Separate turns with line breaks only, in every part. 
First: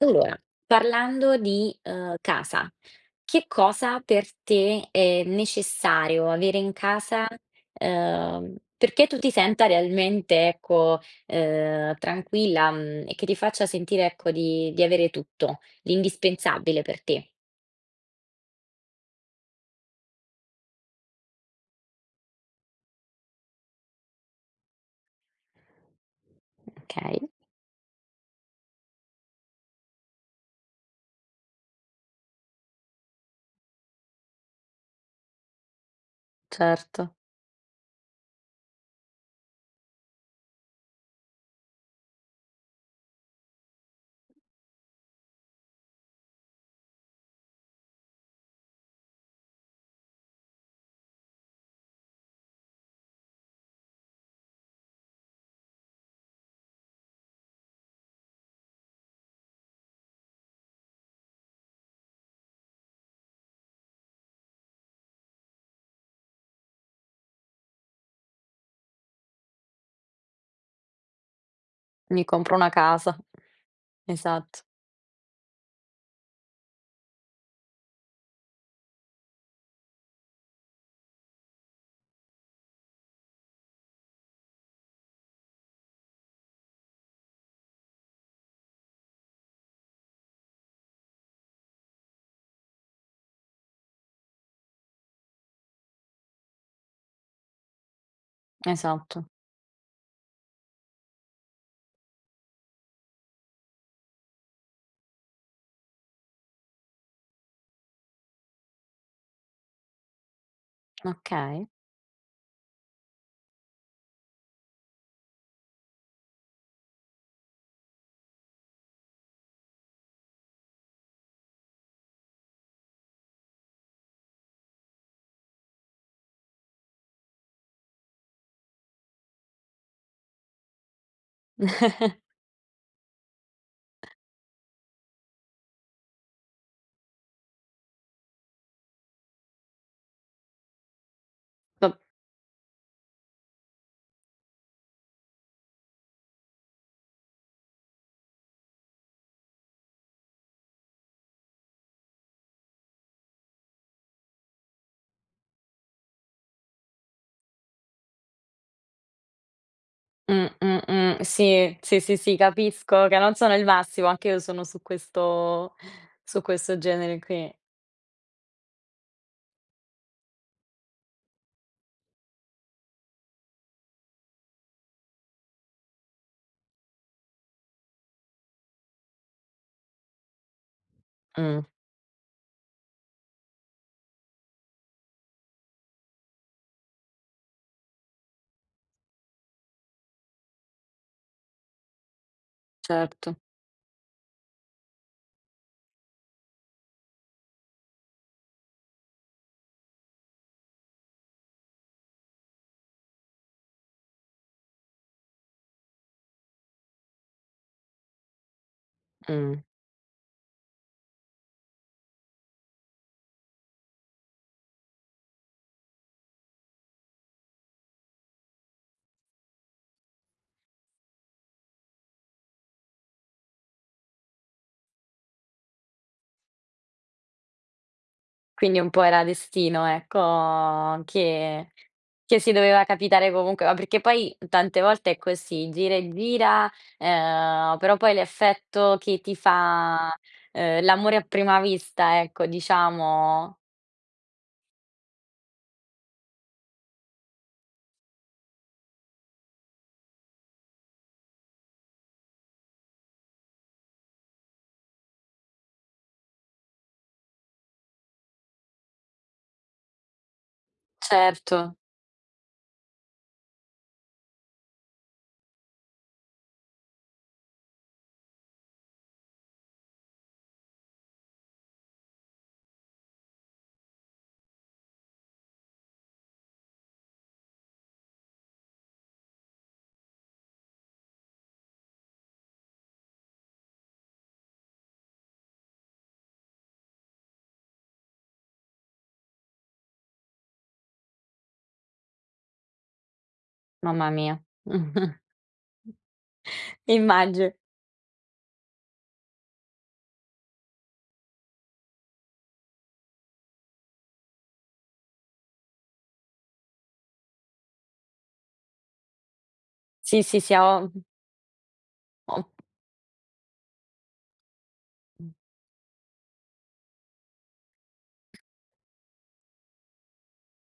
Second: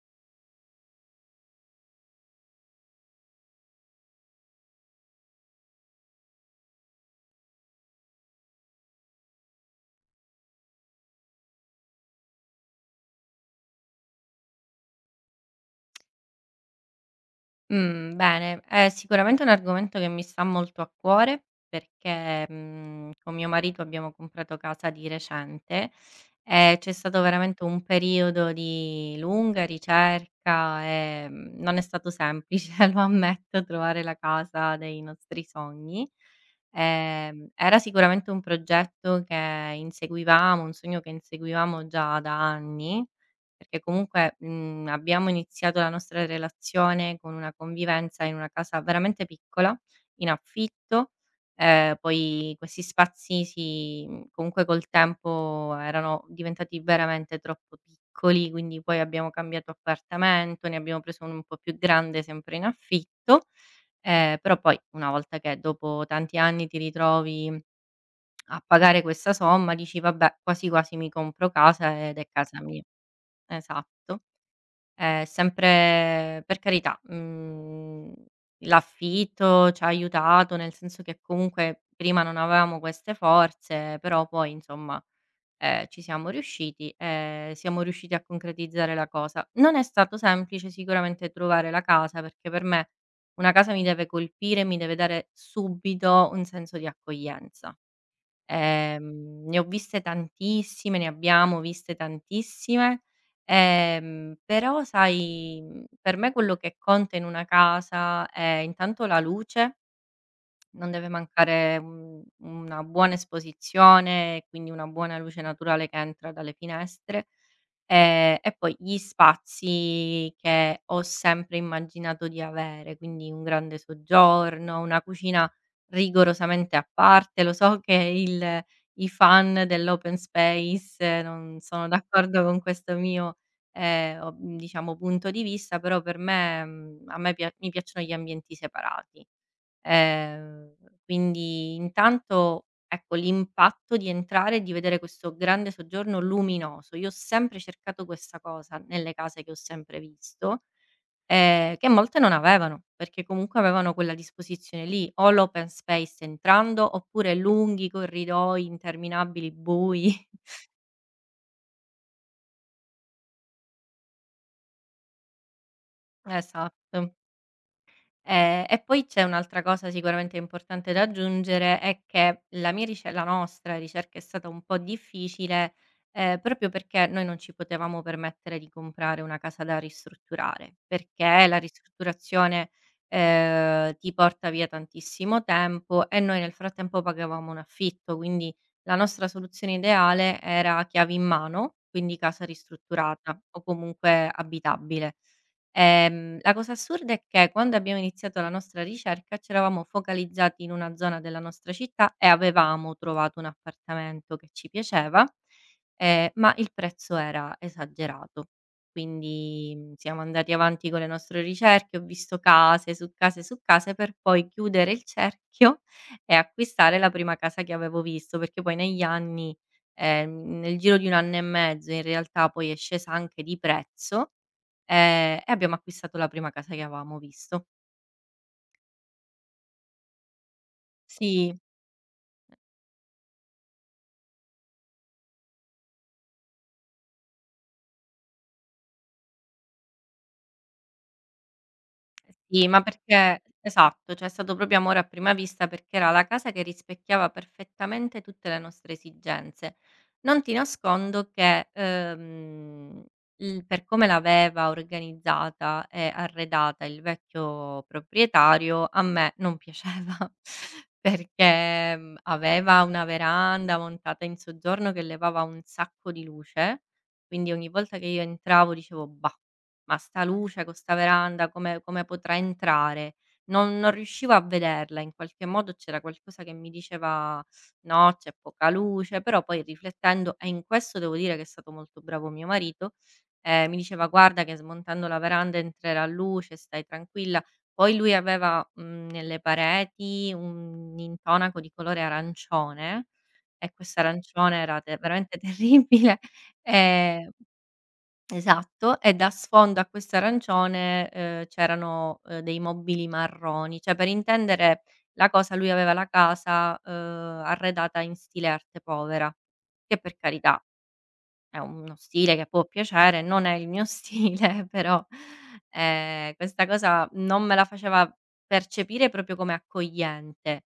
Allora, parlando di, casa, che cosa per te è necessario avere in casa, perché tu ti senta realmente, ecco, tranquilla, mhmm, e che ti faccia sentire, ecco, di avere tutto, l'indispensabile per te?
Mhmm, Bene, è sicuramente un argomento che mi sta molto a cuore perché, con mio marito abbiamo comprato casa di recente e c'è
Okay,
stato veramente un periodo di lunga ricerca e, non è stato semplice, lo ammetto, trovare la casa dei nostri sogni.
certo.
Era sicuramente un progetto che inseguivamo, un sogno che inseguivamo già da anni perché comunque, abbiamo iniziato la nostra relazione con una convivenza in una casa veramente piccola, in affitto. Poi questi spazi comunque col tempo erano diventati veramente troppo piccoli, quindi poi abbiamo cambiato appartamento, ne abbiamo preso uno un po' più grande sempre in affitto. Però poi una volta che dopo tanti anni ti ritrovi a pagare questa somma dici: "Vabbè, quasi quasi mi compro casa ed
Mi
è
compro
casa
una
mia".
casa.
Esatto.
Esatto,
Sempre per carità, l'affitto c'ha aiutato, nel senso che comunque prima non avevamo queste forze, però poi insomma, ci siamo riusciti e siamo riusciti a concretizzare la cosa. Non è stato semplice sicuramente trovare la casa, perché per me una casa mi deve colpire, mi deve dare subito un senso di accoglienza.
esatto.
Ne ho viste tantissime, ne abbiamo viste tantissime. Però sai, per me quello che conta in una casa è intanto la luce, non deve
Okay.
mancare un una buona esposizione e quindi una buona luce naturale che entra dalle finestre. E poi gli spazi che ho sempre immaginato di avere, quindi un grande soggiorno, una cucina rigorosamente a parte. Lo so che il i fan dell'open space non sono d'accordo con questo mio, o diciamo punto di vista, però per me mhmm, a me pia mi piacciono gli ambienti separati. Ehm, quindi
Va
intanto, ecco, l'impatto di entrare e di vedere questo grande soggiorno luminoso. Io ho sempre cercato questa cosa nelle case che ho sempre visto, che molte non avevano, perché comunque avevano quella disposizione lì, o l'open space entrando, oppure lunghi corridoi interminabili bui.
mh, mh. Sì, sì, sì, sì, capisco che non sono il massimo, anche io sono su questo
Esatto.
genere qui.
E poi c'è un'altra cosa sicuramente importante da aggiungere, è che la nostra ricerca è stata un po' difficile, proprio perché noi non ci potevamo permettere di comprare una casa da ristrutturare, perché la
Mh,
ristrutturazione, ti porta via tantissimo tempo e noi nel frattempo pagavamo un affitto, quindi la nostra soluzione ideale era chiavi in mano, quindi casa
certo,
ristrutturata o comunque abitabile. La cosa assurda è che quando abbiamo iniziato la nostra ricerca c'eravamo focalizzati in una zona della nostra città e avevamo trovato un appartamento che ci piaceva, ma il prezzo era esagerato.
mh.
Quindi, siamo andati avanti con le nostre ricerche, ho visto case su case su case per poi chiudere il cerchio e acquistare la prima casa che avevo visto, perché poi negli anni, nel giro di 1 anno e mezzo in realtà, poi è scesa anche di prezzo. E abbiamo acquistato la prima casa che avevamo visto.
Quindi un po' era destino, ecco,
Sì.
che si doveva capitare comunque, ma perché poi tante volte è così, gira e gira, però poi l'effetto che ti fa, l'amore a prima vista, ecco,
Sì, ma perché
diciamo
esatto, cioè è stato proprio amore a prima vista, perché era la casa che rispecchiava perfettamente tutte le nostre esigenze. Non ti nascondo che, il per come l'aveva organizzata e arredata il vecchio proprietario, a me non piaceva,
certo,
perché, aveva una veranda montata in soggiorno che levava un sacco di luce, quindi ogni volta che io entravo dicevo: "Bah, ma 'sta luce con 'sta veranda come potrà entrare?" Non riuscivo a vederla, in qualche modo c'era qualcosa che mi diceva: "No, c'è poca luce". Però poi riflettendo, e in questo devo dire che è stato molto bravo mio marito, mi diceva: "Guarda che smontando la veranda entrerà luce, stai tranquilla". Poi lui aveva, nelle pareti, un intonaco di colore arancione, e questo
mamma mia,
arancione era te veramente terribile. ehm
immagino.
Esatto, e da sfondo a questo arancione, c'erano, dei mobili marroni. Cioè, per intendere la cosa, lui aveva la casa, arredata in stile arte povera, che per
Sì, sì,
carità,
siamo
è uno stile
ho
che può piacere, non è il mio stile, però,
mh,
questa cosa non me la faceva percepire proprio come accogliente.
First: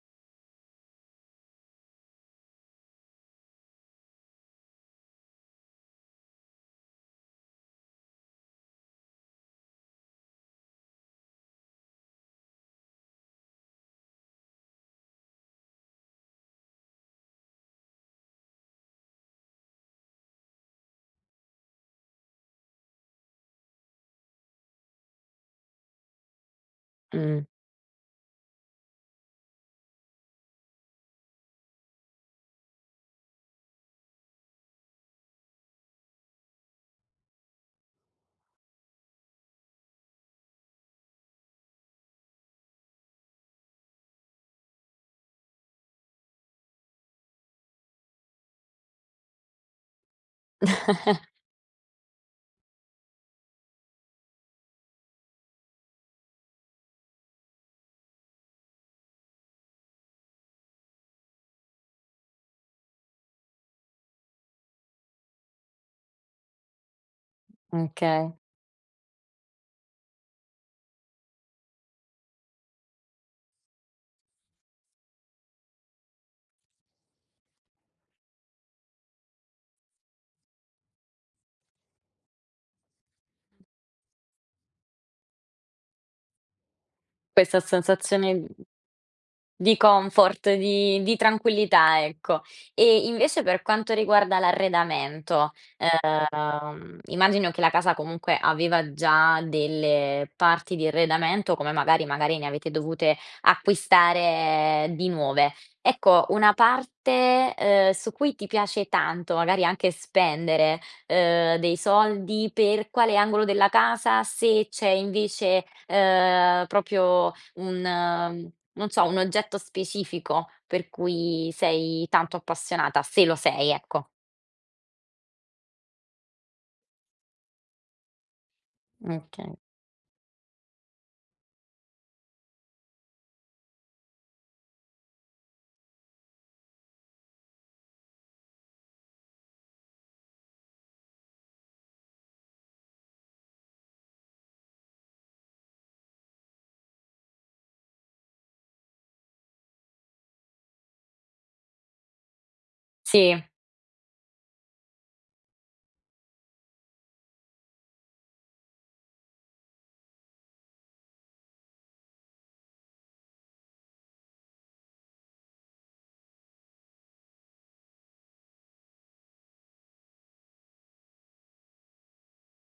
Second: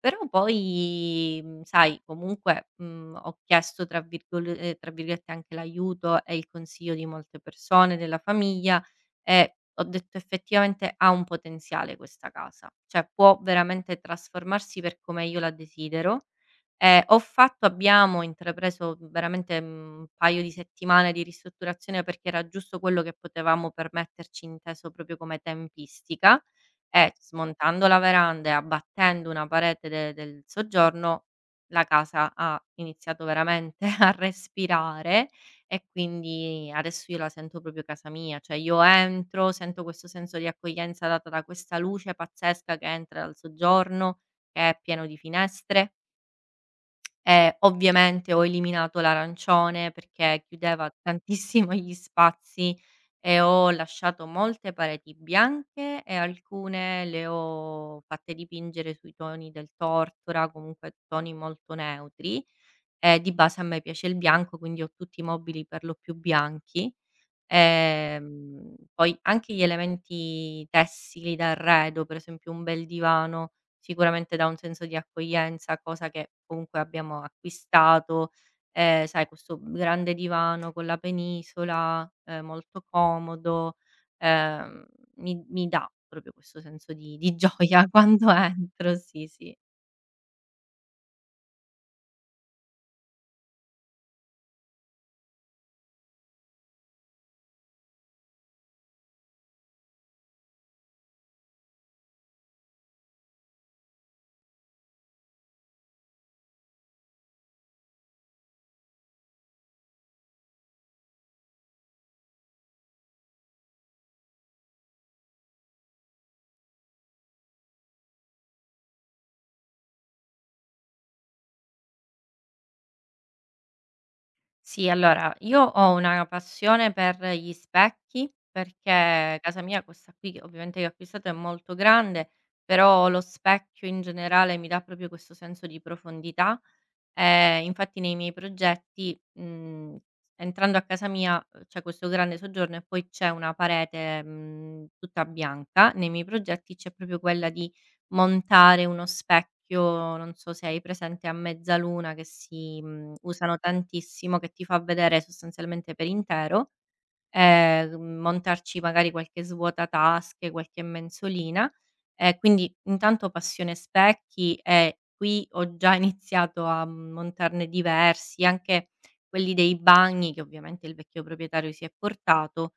Però poi, sai comunque, ho chiesto tra virgolette anche l'aiuto e il consiglio di molte persone della famiglia, e ho detto: "Effettivamente ha un potenziale questa casa, cioè può veramente trasformarsi per come io la desidero". Ho fatto abbiamo intrapreso, veramente, un paio di settimane di ristrutturazione perché era giusto quello che potevamo permetterci, inteso proprio come tempistica, e
mh.
smontando la veranda e abbattendo una parete de del soggiorno, la casa ha iniziato veramente a respirare, e quindi adesso io la sento proprio casa mia. Cioè io entro, sento questo senso di accoglienza data da questa luce pazzesca che entra dal soggiorno, che è pieno di finestre. Ovviamente ho eliminato l'arancione perché chiudeva tantissimo gli spazi, e ho lasciato molte pareti bianche e alcune le ho fatte dipingere sui toni del tortora, comunque toni molto neutri. Di base a me piace il bianco, quindi ho tutti i mobili per lo più bianchi.
Okay.
Poi anche gli elementi tessili d'arredo, per esempio un bel divano, sicuramente dà un senso di accoglienza, cosa che comunque abbiamo acquistato. Sai, questo grande divano con la penisola, molto comodo, ehm, mi dà proprio questo senso di
Questa
gioia quando
sensazione
entro, sì, sì.
di comfort, di tranquillità, ecco. E invece per quanto riguarda l'arredamento, immagino che la casa comunque aveva già delle parti di arredamento, come magari ne avete dovute acquistare di nuove. Ecco, una parte, su cui ti piace tanto, magari anche spendere, dei soldi per quale angolo della casa, se c'è invece, proprio un non so, un oggetto specifico per cui sei tanto appassionata, se lo sei, ecco.
Sì, allora io ho una passione per gli specchi, perché
Okay.
casa mia, questa qui che ho acquistato, è molto grande, però lo specchio in generale mi dà proprio questo senso di profondità. Infatti nei miei progetti, entrando a casa mia, c'è questo grande soggiorno e poi c'è una parete, tutta bianca. Nei miei progetti c'è proprio quella di montare uno specchio, non so se hai presente, a mezzaluna, che
Sì,
usano tantissimo, che ti fa vedere sostanzialmente per intero, montarci magari qualche svuotatasche, qualche mensolina. Quindi intanto passione specchi, e qui ho già iniziato a montarne diversi, anche quelli dei bagni che ovviamente il vecchio proprietario si è portato.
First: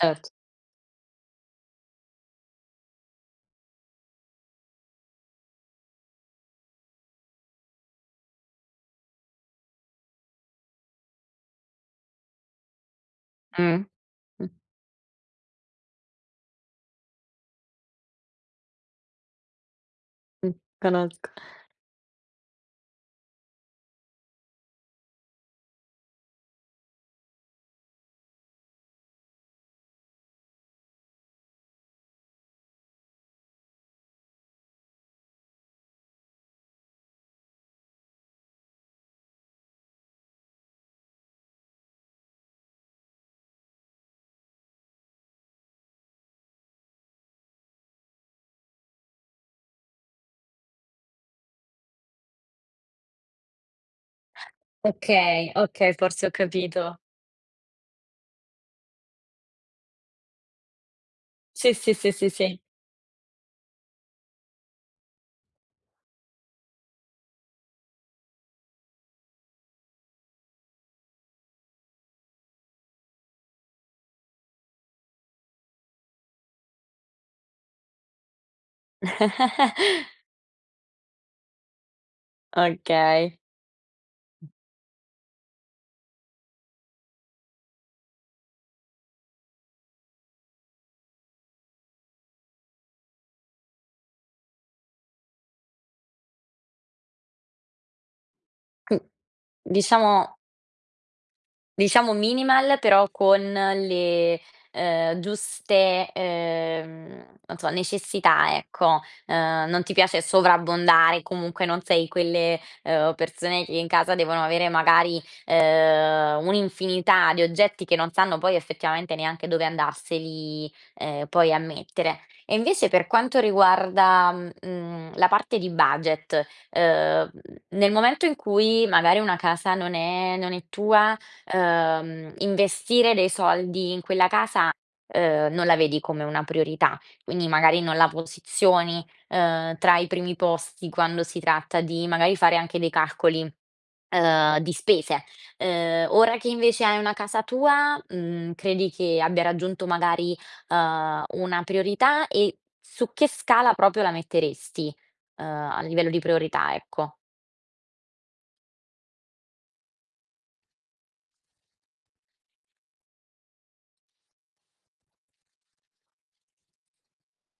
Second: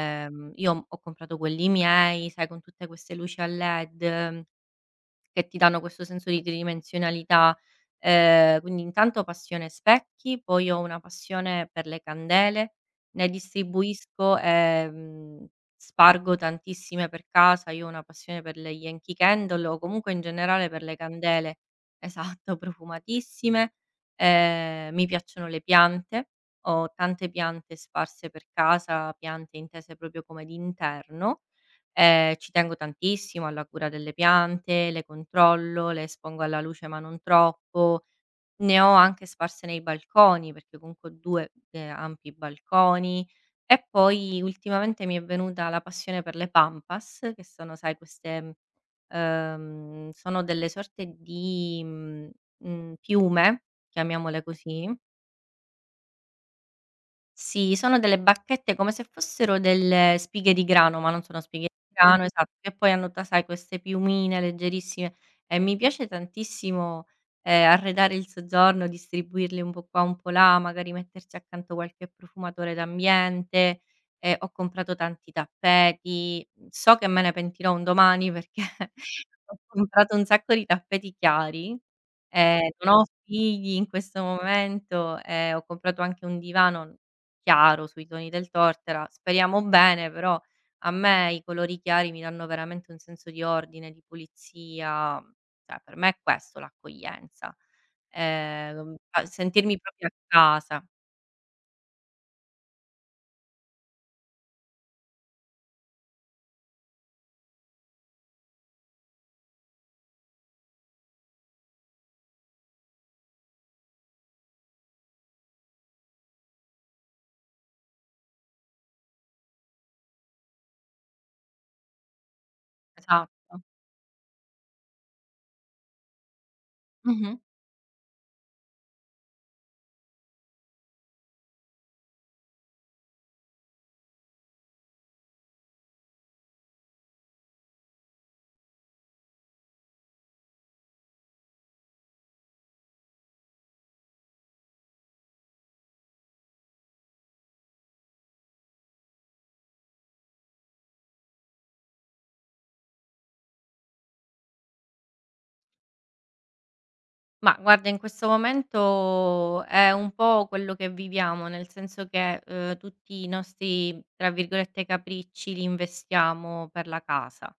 certo.
io ho comprato quelli miei, sai, con tutte queste luci a led che ti danno questo senso di tridimensionalità. Quindi intanto passione specchi, poi ho una passione per le candele, ne
Mh,
distribuisco
mh,
e, spargo tantissime per casa. Io ho una passione per le Yankee Candle, o comunque in
mh.
generale per le
Conosco.
candele. Esatto, profumatissime. Mi piacciono le piante, ho tante piante sparse per casa, piante intese proprio come d'interno. Ci tengo tantissimo alla cura delle piante, le controllo, le espongo alla luce ma non troppo. Ne ho anche sparse nei balconi, perché comunque ho 2 ampi balconi. E poi ultimamente mi è venuta la passione per le pampas, che sono, sai, queste, sono delle sorte di, piume, chiamiamole così.
Okay, okay, forse ho capito.
Sì, sono delle bacchette come se fossero delle spighe di grano, ma non sono spighe
Sì,
di
sì, sì,
grano. Mh.
sì,
Esatto,
sì.
che poi hanno, ta sai, queste piumine leggerissime, e mi piace tantissimo, arredare il soggiorno, distribuirle un po' qua, un po' là, magari metterci accanto qualche profumatore d'ambiente. Ho comprato tanti tappeti, so che me ne pentirò un domani perché ho comprato un sacco di tappeti chiari, non ho
Okay.
figli in questo momento, e ho comprato anche un divano chiaro sui toni del Tortora. Speriamo bene, però a me i colori chiari mi danno veramente un senso di ordine, di pulizia. Cioè per me è questo l'accoglienza. Ehm,
Mh,
a sentirmi proprio a
diciamo
casa.
diciamo minimal, però con le, giuste, non so, necessità, ecco. Non ti piace sovrabbondare, comunque non sei quelle, persone che in casa devono avere magari, un'infinità di oggetti che non sanno poi effettivamente neanche dove andarseli, poi a mettere. E invece per quanto
Esatto.
riguarda, mhmm, la parte di budget,
Mh-mh.
nel momento in cui magari una casa non è tua, investire dei soldi in quella casa, non la vedi come una priorità, quindi magari non la posizioni, tra i primi posti quando si tratta di magari fare anche dei calcoli, di spese. Ora che invece hai una casa tua, mhmm, credi che abbia raggiunto magari, una priorità e su che scala proprio la metteresti, a livello di priorità, ecco?
Ma guarda, in questo momento è un po' quello che viviamo, nel senso che, tutti i nostri, tra virgolette, "capricci" li investiamo per la casa.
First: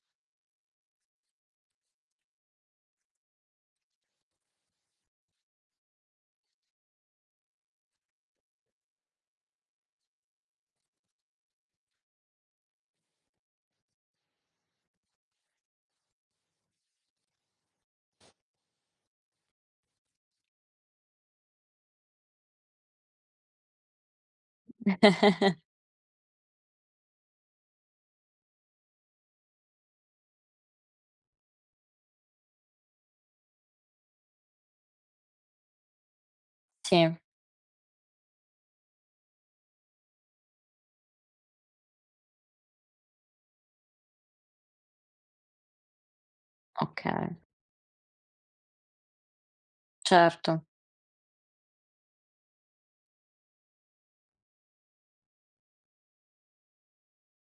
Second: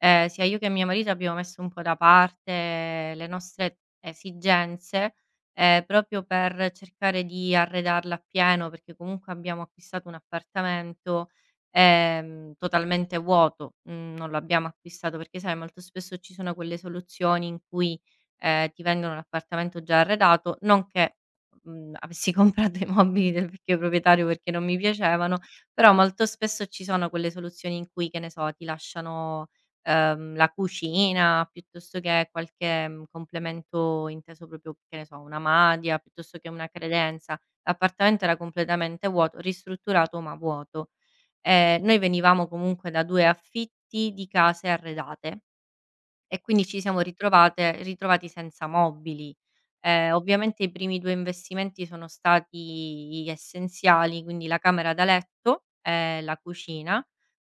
Sia io che mio marito abbiamo messo un po' da parte le nostre esigenze, proprio per cercare di arredarla appieno, perché comunque abbiamo acquistato un appartamento, totalmente vuoto, non lo abbiamo acquistato perché sai molto spesso ci sono quelle soluzioni in cui, ti vendono l'appartamento già arredato, non che, avessi comprato i mobili del vecchio proprietario perché non mi piacevano. Però molto spesso ci sono quelle soluzioni in cui, che ne so, ti lasciano la cucina, piuttosto che qualche, complemento inteso proprio, che ne so, una madia, piuttosto che una
Sì,
credenza. L'appartamento era completamente vuoto, ristrutturato ma vuoto. Noi venivamo comunque da 2 affitti di case arredate. E quindi ci siamo
okay,
ritrovate ritrovati senza mobili. Ovviamente
certo.
i primi 2 investimenti sono stati essenziali, quindi la camera da letto e la cucina,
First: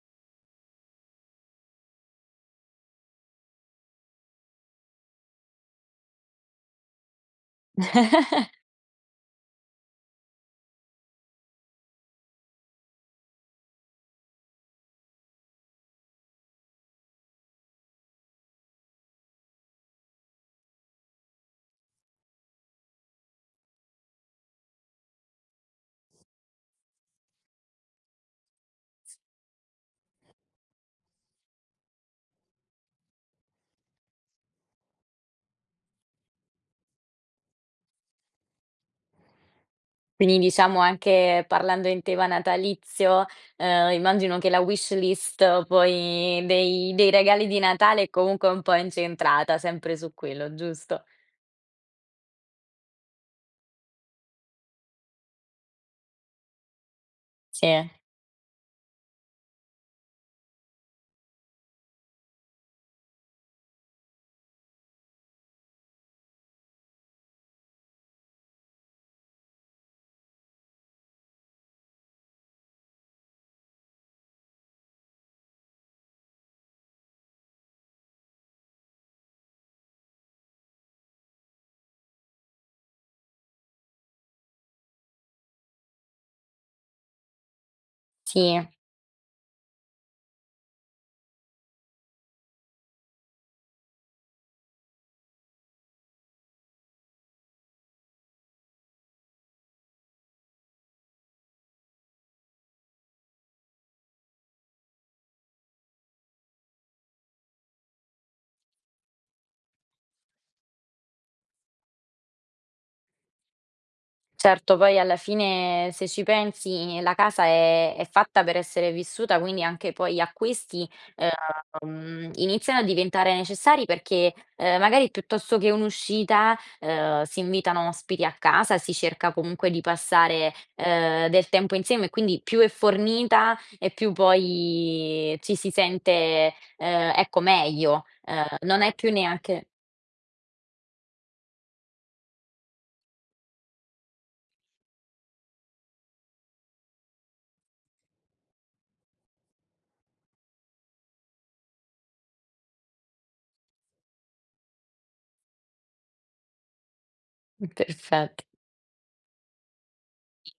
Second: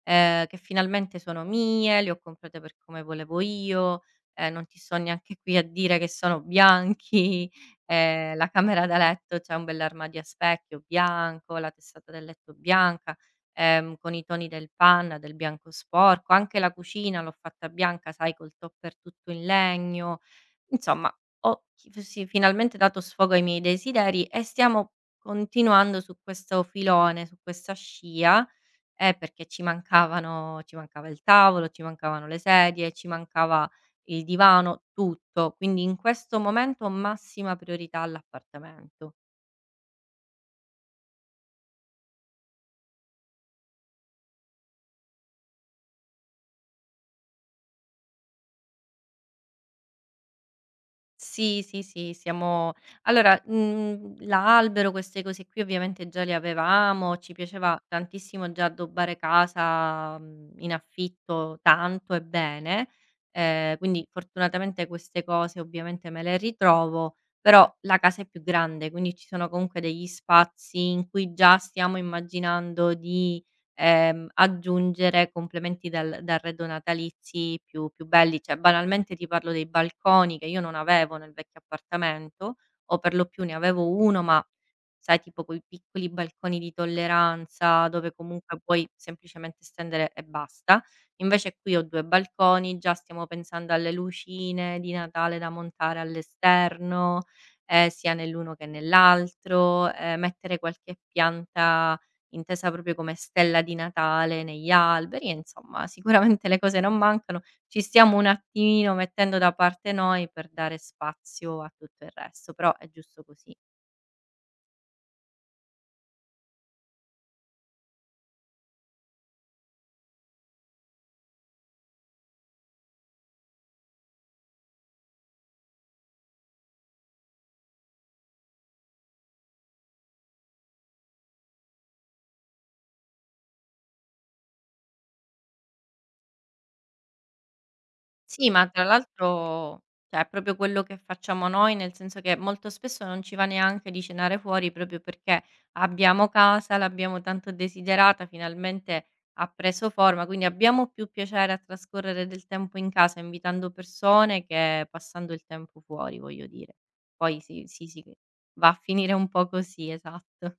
che finalmente sono mie, le ho comprate per come volevo io. Non ti sto neanche qui a dire che sono bianchi. La camera da letto, c'è un bell'armadio a specchio bianco, la tessera del letto bianca, con i toni del bianco sporco. Anche la cucina l'ho fatta bianca, sai, col tupper tutto in legno. Insomma, ho finalmente dato sfogo ai miei desideri, e stiamo continuando su questo filone, su questa scia, perché ci mancava il tavolo, ci mancavano le sedie, ci mancava il divano, tutto. Quindi in questo momento ho massima priorità all'appartamento.
Quindi diciamo anche parlando in tema natalizio, immagino che la wish list poi dei regali di Natale è comunque un po' incentrata sempre su quello, giusto?
Sì, sì, sì, siamo allora, l'albero, queste cose qui ovviamente già le avevamo, ci
Sì,
piaceva tantissimo già addobbare casa, in affitto tanto e bene, quindi fortunatamente queste cose ovviamente me le ritrovo. Però la casa è più grande, quindi ci sono comunque degli spazi in cui già stiamo immaginando di, aggiungere complementi dal d'arredo natalizi più belli. Cioè, banalmente ti parlo dei balconi che io non avevo nel vecchio appartamento, o per lo più ne avevo 1, ma sai, tipo quei piccoli balconi di tolleranza, dove comunque
sì.
puoi semplicemente stendere e basta. Invece qui ho 2 balconi, già stiamo pensando alle lucine di Natale da montare all'esterno, sia nell'uno che nell'altro, mettere qualche pianta intesa proprio come stella di Natale negli alberi, e insomma sicuramente le cose non mancano, ci stiamo un attimino mettendo da parte noi per dare spazio a tutto il resto, però è giusto così.
Certo, poi alla fine se ci pensi la casa è fatta per essere vissuta, quindi anche poi gli acquisti, iniziano a diventare necessari perché, magari piuttosto che un'uscita, si invitano ospiti a casa, si cerca comunque di passare, del tempo insieme e quindi più è fornita e più poi ci si sente, ecco meglio.
Sì, ma
Non
tra
è più neanche
l'altro, cioè, è proprio quello che facciamo noi, nel senso che molto spesso non ci va neanche di cenare fuori proprio perché abbiamo casa, l'abbiamo tanto desiderata, finalmente ha preso forma, quindi abbiamo più piacere a trascorrere del tempo in casa invitando persone che passando il tempo fuori, voglio dire. Poi sì, sì, sì,
perfetto.
va a finire un po' così, esatto.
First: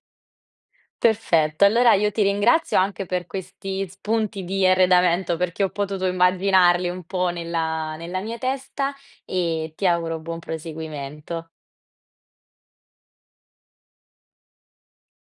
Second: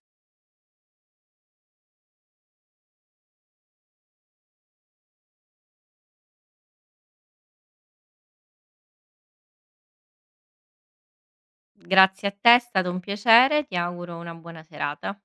Perfetto, allora io ti ringrazio anche per questi spunti di arredamento, perché ho potuto immaginarli un po' nella nella mia testa e ti auguro buon proseguimento.
Grazie a te, è stato un piacere, ti auguro una buona serata.